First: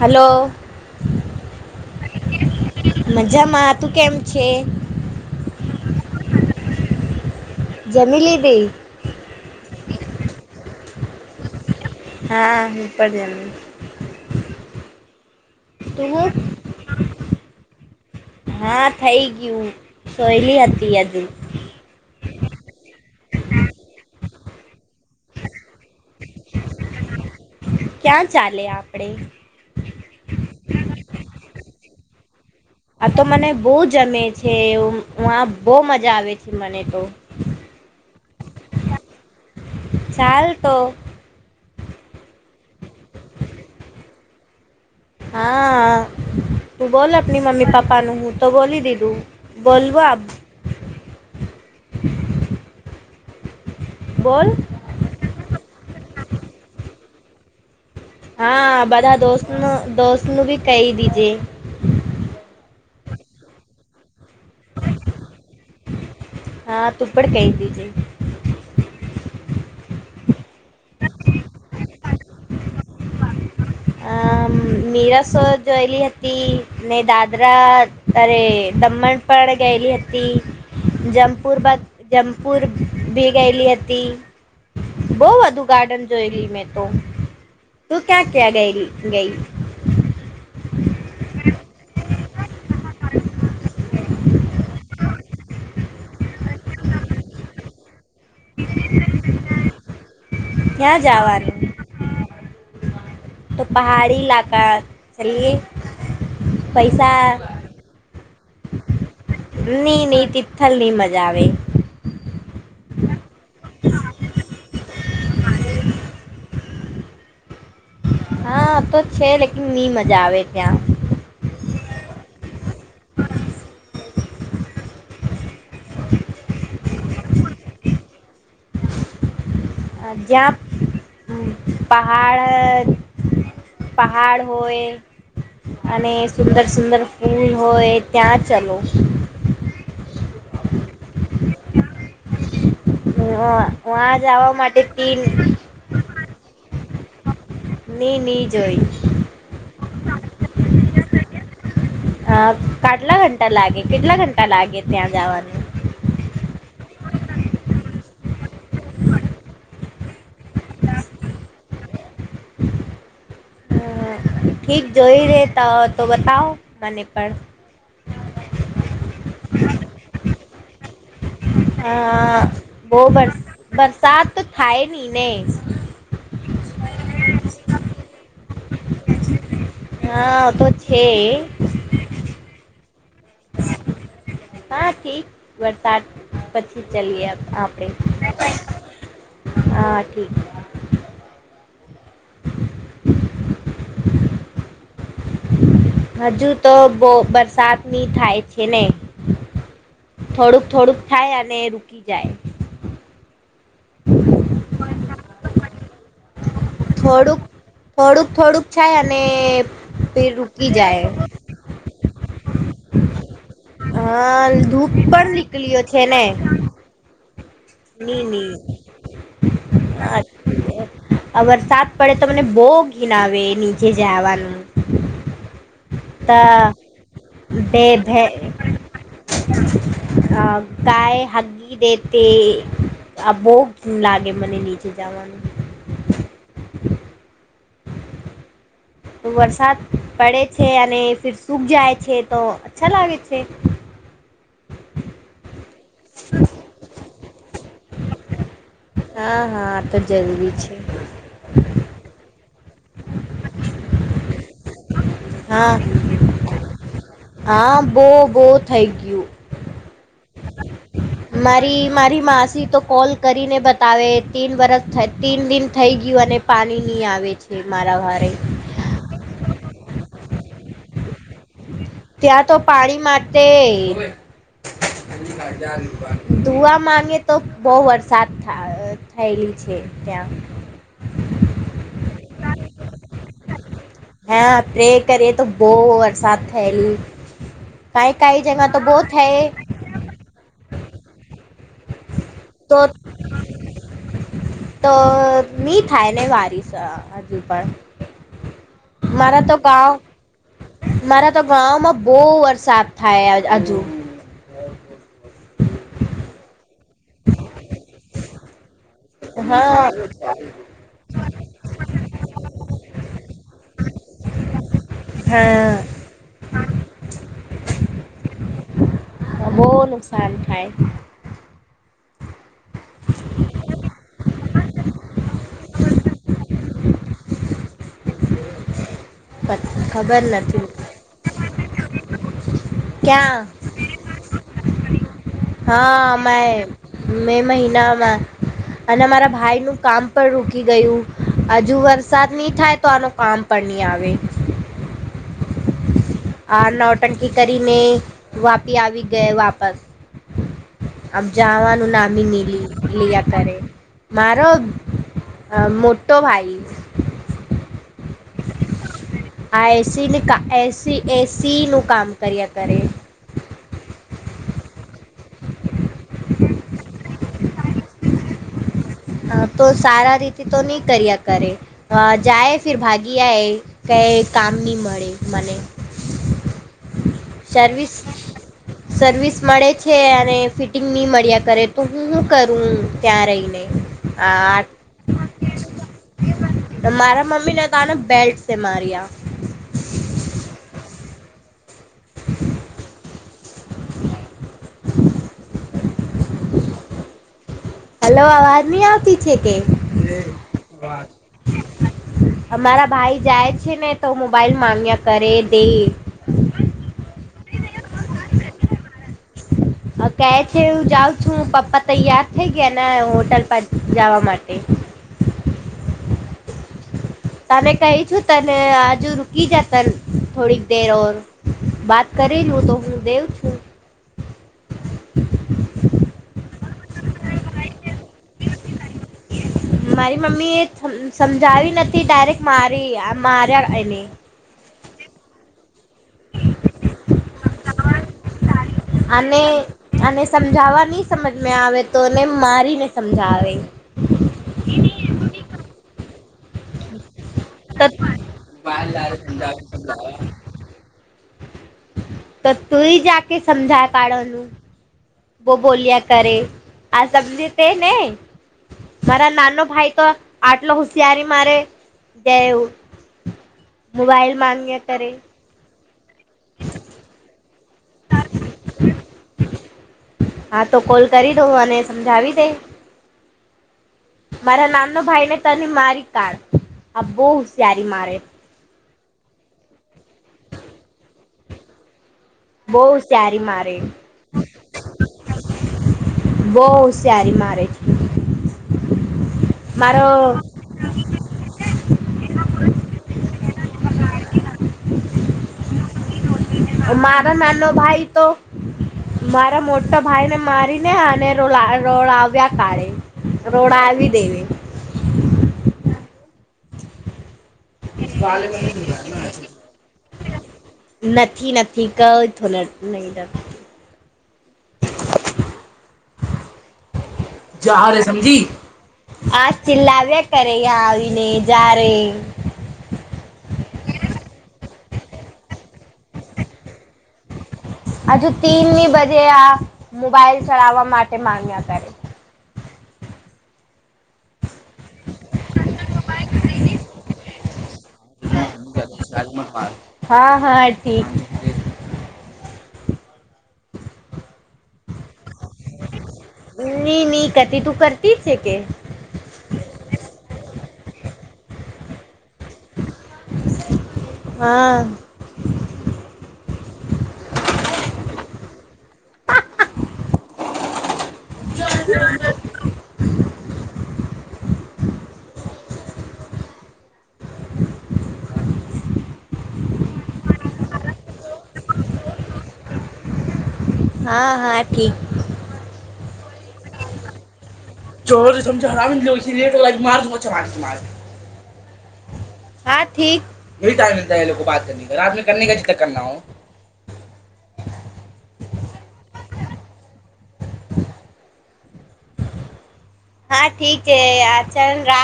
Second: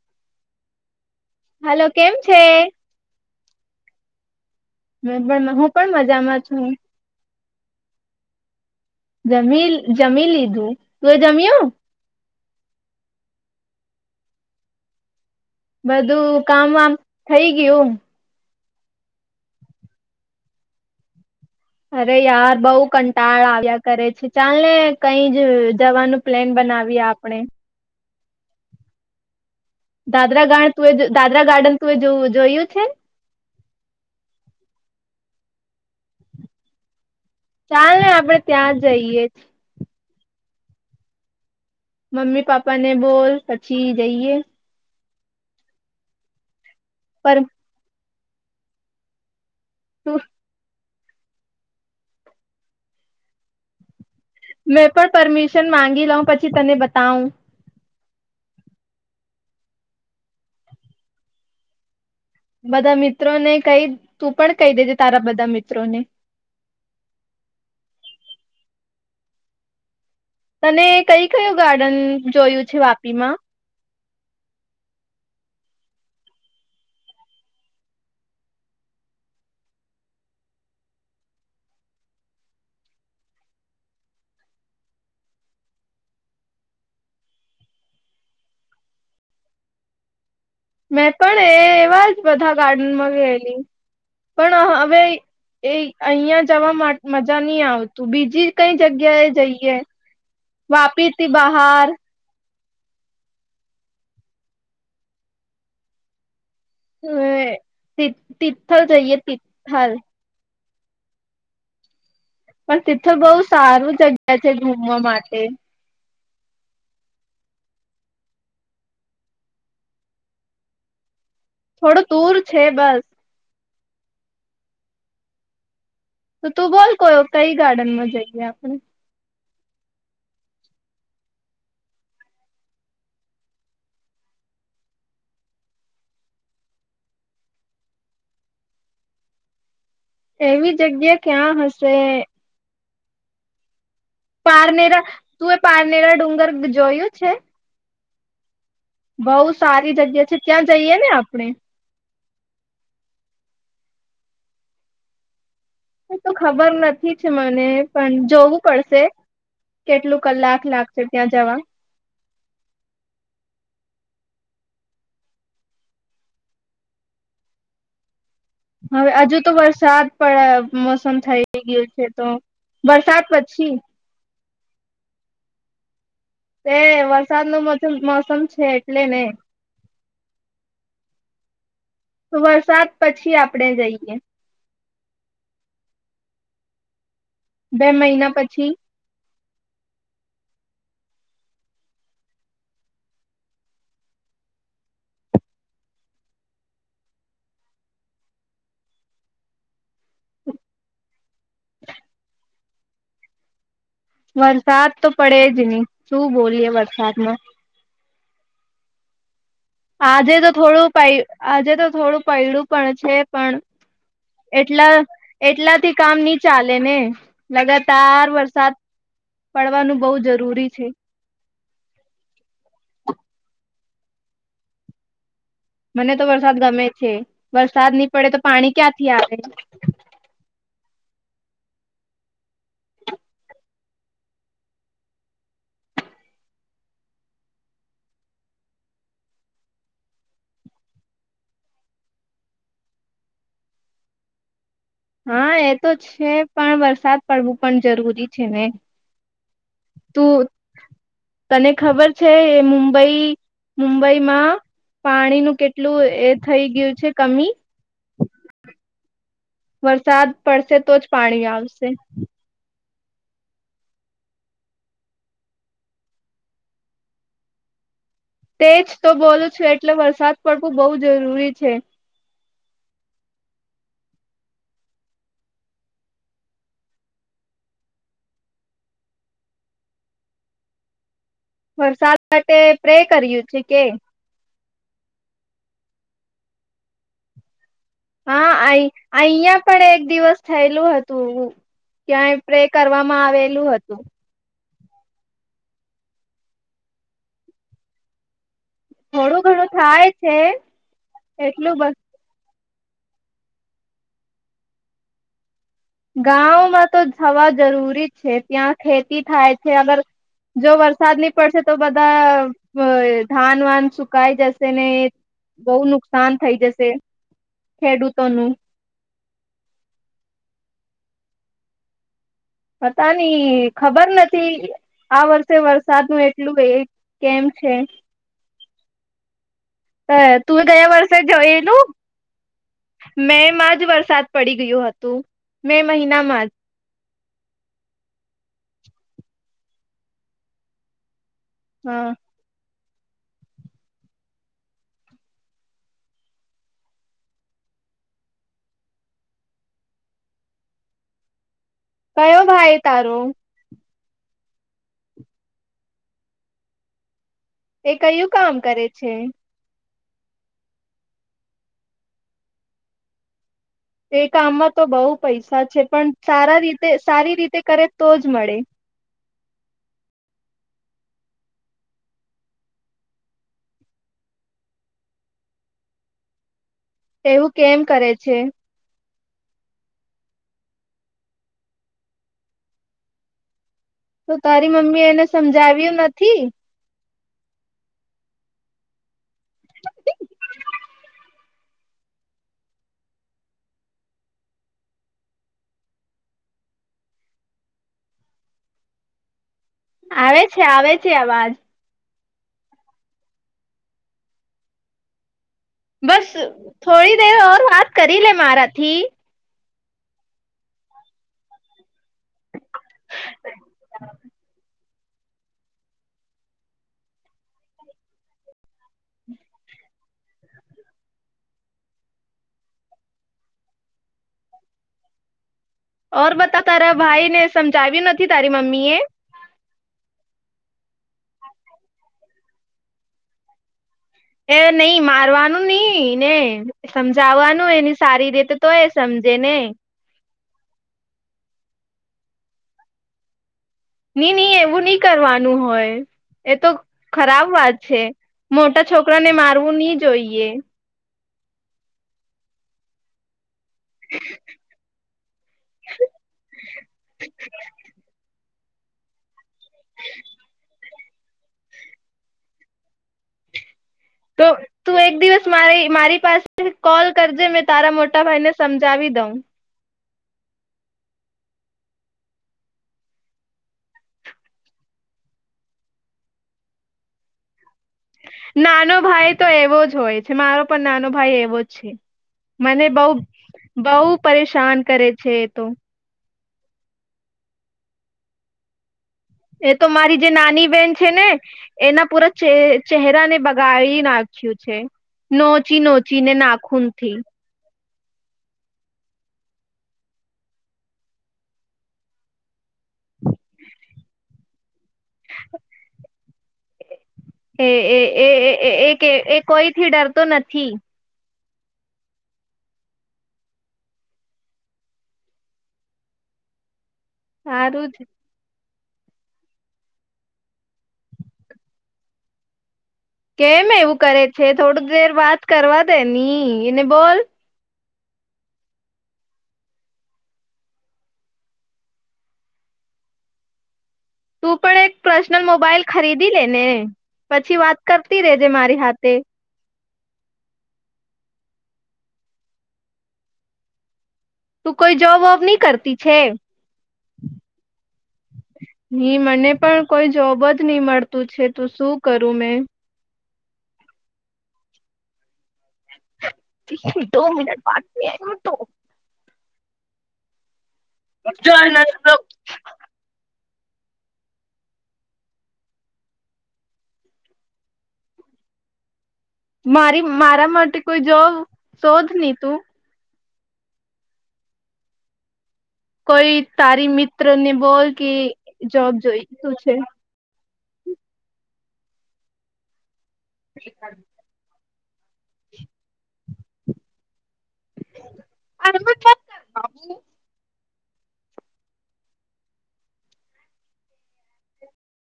હાલો, hello કેમ છે મજામાં તું કેમ છે હું પણ હું પણ મજામાં છું. જમી લીધુ. જમી જમી લીધું. તું એ જમ્યું? હા હું પ જમી. બધું તું કામ વામ થઈ ગયું. હા થઈ ગયું સોહેલી હતી હજુ. અરે યાર બઉ કંટાળ આવ્યા કરે છે ચાલ ને કઈ જ જવાનું પ્લેન બનાવીએ આપણે. ક્યાં ચાલે આપણેે? દાદરા ગાર્ડ તુઅ દાદરા ગાર્ડન તુંએ જોવું જોયું છે આ તો મને બવ જમે છે આ બહુ મજા આવે છે મને તો. ચાલ ને આપડે ત્યાં જઈએ. ચાલ તો. મમ્મી પાપા ને બોલ પછી જઈએ. હા તું બોલ પર આપની મમ્મી પપ્પાનું હું તો બોલી દીધું. બોલવા. તું બોલ મેં પણ પરમિશન માંગી લઉં પછી તને બતાવ. હા બધા દોસ્તનું દોસ્તનું ભી કહી દીજે. બધા મિત્રો ને કઈ તું પણ કહી દેજે તારા બધા મિત્રોને. હા તું પણ કહી દીજે [unintelligible] તને કય કયું ગાર્ડન જોયું છે વાપીમાં આ મીરસો જોયેલી હતી ને દાદરા તરે દમણ પણ ગેલી હતી જમપુર જમપુર ભી ગયેલી હતી બઉ વધુ ગાર્ડન જોયલી મેં તો તું ક્યા ત્યાં ગયલી ગય મેં પણ એ એવા જ બધા ગાર્ડનમાં પણ હવે એ અહં જવા માટે મજા નહી આવતું બીજું ી કઈ જગ્યાએ જઈએ ક્યાં વાપીતી જવાનું બહાર તો પહાડી લાકા ચલીએ પૈસા હ તિથલ જઈએ તિથલ નીની તિથલ ની મજા આવે પણ તથું બહુ સારું જગ્યા છે ઘુમવા માટે હા તો છે લેકન ની મજા આવે ત્યાં થોડું દૂર છે બસ તો તું બોલ કો કઈ ગાર્ડનમાં જઈએ આપણે જ્યાં પહાડ પહાડ હોય અને સુંદર સુંદર ફૂલ હોય ત્યાં ચલો એવી જગ્યા ક્યાં હશે હ [unintelligible] પારનેરા તું એ પારનેરા ડુંગર જોયું છે ની ની જોઈ બહ સારી જગ્યા છે ત્યાં જઈએ ને આપડે અ કાટલા ઘંટા લાગે કેટલા ઘંટા લાગે ત્યાં જવાનું ઠીકે છે મને પણ જોવું પડશે કેટલું કલાક લાગશે ત્યાં જવા હમ ઠીક જોઈ રે તો તો બતાવો મને પણ હવે હજુ તો વરસાદ પડ મોસમ થઈ ગયું છે તો હા બોઉ વરસાદ વરસ પછી વરસાદ તો થાય ની ને એ વરસાદ નો મોસમ મૌસમ છે એટલે ને હા ઓ તો છે તો વરસાદ પછી આપણેે જઈએ હા ઠીક વરસાદ પછી ચલીએ આપડે બે મહિના પછી હા ઠીક [unintelligible] હજુ તો બોઉ બરસાદની થાય છે ને થોડુંક થોડુંક થાય અને રૂકી જાય વરસાદ તો પડે જ નહી શું બોલીએ વરસાદમાં છે અને ફિર આજે તો રૂકી થોડું પ જાય આજે તો થોડું પૈડું પણ છે પણ હા ધૂપ એટલા પણ નીકળ્યો એટલાથી છે કામ ને નઈ ચાલે ને ની લગાતાર વરસાદ ની પડવાનું બહુ જરૂરી છે સાત પડે તો મને બહુ ઘીણ આવે નીચે જવાનું મને તો વરસાદ ગમે છે બે વરસાદ નહી પડે તો પાણી ક્યાંથી આવે અ કાય હગગી દેતે આ બોઉ જ લાગે મને નીચે જવાનું [unintelligible] વરસાદ પડે છે અને ફર સૂક જાય છે તો અચ્છા લાગે છે [inaudible] હા એ તો છે પણ વરસાદ પડવું પણ જરૂરી છે ને હા હા તો તું જરૂરી છે તને ખબર છે મુંબઈ મુંબઈમાં પાણીનું હા કેટલું એ થઈ ગયું છે કમી ઓ થેન્ક યુ વરસાદ પડશે તો જ પાણી મારી આવશે મારી માસી તો કોલ કરીને બતાવે તીન વરષ થ તીન દિન થઈ ગયું અને પાણી નહીં આવે છે મારા ઘરે તેજ તો બોલું છું એટલે વરસાદ પડવું બોઉ જરૂરી છે ત્યાં તો પાણી માટે દુઆ માગે તો બોઉ વરસાદ થઈ થયેલી છે ત્યાં વરસાદ માટે પ્રે કર્યુ છે કે હા પ્રે કરીએ તો બહુ વરસાદ થયેલી કાંઈ કાંઈ હા જગા તો આ બહુ થાય અહંયા પણ એક દિવસ થયેલું હતું એું. ક્યાંય પ્રે તો કરવામાં આવેલું હતું. તો મી થાયને વારીસ અજુ પણ થોડું મારા તો ઘણું ગા થાય છે મારા તો એટલું ગમાં બસ બહ વર્ષ સાફ થાય હજુ. ગાંમાં તો જવા જરૂરી છે ત્યાં ખેતી થાય છે હા અગર જો વરસાદ નહી પડશે તો બધા ધાન વાન સુકાઈ જશે ને બહુ હા નુકસાન થઇ જશે ખેડૂતોનું. બહુ નુકસાન થાય. પતાની ખબર નથી. આ વર્ષે વરસાદનું એટલું કેમ છે. ખબર હ તું નથી ગયા વર્ષે જોયેલું મે ક્યાં માં જ વરસાદ પડી ગયો હતું મે હા અમે મહિનામાં જ. મે મહિનામાં અને મારા ભાઈ નું કામ પણ રોકી ગયું. હજુ હા વરસાદ નહી થાય તો આનું કામ પણ નહી આવે. આ નવટંકી કરીને વાપી આવી ગય વાપસ આમ જવાનું કયો નામીલી ભાઈ લ તારો આ કરે. મારો મોટો ભાઈ. એ કયું કામ કરે છે. સિન કા એસી એસીનું કામ કર્યા કરે એ કામમાં તો બહુ પૈસા છે પણ સારા રીતે સારી રીતે કરે તો જ મળે. હ તો સારા રીતે તો નહી કર્યા કરે જાય ફર ભાગી આ ક કામ નની મળે મને. એવું કેમ સર્વિસ કરે છે. સર્વિસ મળે છે અને ફિટિંગ નહી મળ્યા કરે તો હુંું કરું ત્યાં રહીને તો તારી આ મમ્મી એને સમજાવ્યું નથી. મમ્મી ક ના બેલ્ટ સ માારિયા [inaudible] હલો અવાજ નઈ આવતી છે કે. આવે છે આવે છે અવાજ અમારા ભાઈ જાય છે ને તો મોબાઈલ મામાંગ્યા કરે. દે બસ થોડી દેર વાત કરી લે મારા થી. હ કે છે હું જાઉં છું પપ્પા તૈયાર થઇ ગયા એના હોટલ પર જવા માટે. તમે કહી છું તને આજુ રુકી જ ત થોડીક દેર ઓર વાત કરેલું તો હું દેવ છું. [inaudible] બધા તારા ભાઈ ને સમજાવ્યું નથી તારી મમ્મી એ. મારી મમ્મી એ સમજાવી નથી ડાયરેક્ટ મારી માર્યા [unintelligible] એ નહી મારવાનું. [unintelligible] ને સમજાવવાનું એની સારી રીત તો એ સમજે ને. સમજાવા નહી સમજ આવે તો એને મારીને સમજાવે. નની નહી એવું નહી કરવાનું હોય એ તો ખરાબ વાત તો છે, મોટા છોકરા ને મારવું નહી જોઈએ. તો તુંય જા કે સમજાય પાડવાનું. બો બોલ્યા કરે આ [inaudible] મારા નાનો ભાઈ તો આટલો હોશિયારી મારે જવું તો તું એક દિવસ મારી મારી પાસે કોલ કરજે મે તારા મોટા ભાઈને સમજાવી દઉં. હા તો કોલ કરી દઉં અને સમજાવી દે. મારા નામનો ભાઈ ને તને મારી [unintelligible] આ [unintelligible] નાનો ભાઈ તો એવો જ હોય છે, મારો પણ નાનો ભાઈ એવો જ છે. બહુ મને બહ હોશિયારી મારે બહુ પરેશાન કરે છે, એ તો બહ [unintelligible] સારી મારે છે. એ તો મારો મારી જે નાની બેહેન છે, ને એના પૂરા ચહેરાને. ગાળી નાખ્યું છે, નોચી નોચી. મારા નાનો ભાઈ. તો મારા મોટા ભાઈ ને મારીને [unintelligible] રોડ [unintelligible] [unintelligible] આવી [unintelligible] [inaudible] એ એ એ એ કોઈ થી ડરતો નથી. [inaudible] [inaudible] [inaudible] [inaudible] સારું જ આવીને જ્યારે કેમ એવું કરે છે, થોડ દેર વાત કરવા દે ની એને બોલ. હજુ તીનની બજે આ મોબાઈલ ચલાવવા માટે માંગ્યા કરે છે. તું પણ એક પર્સનલ મોબાઈલ ખરીદી લે ને પછી વાત કર. [unintelligible] મારી હાથે. હા હા ઠીક. તું કોઈ જોબ વોબ નહી કરતી છે. ની ની કરતી તું કરતી છે કે હ મને પણ કોઈ જોબ જ. ની મળતું છે, [unintelligible] શું કરું મેં. હા. [inaudible] [inaudible] મારી મારા માટે કોઈ જો શોધ [unintelligible] તું. હા હા ઠીક. કોઈ તારી મિત્ર ને. બોલ કે જોબ જોઈતું છે. [inaudible] હા ઠીક [inaudible] [inaudible] [inaudible] હા ઠીક છે, [unintelligible]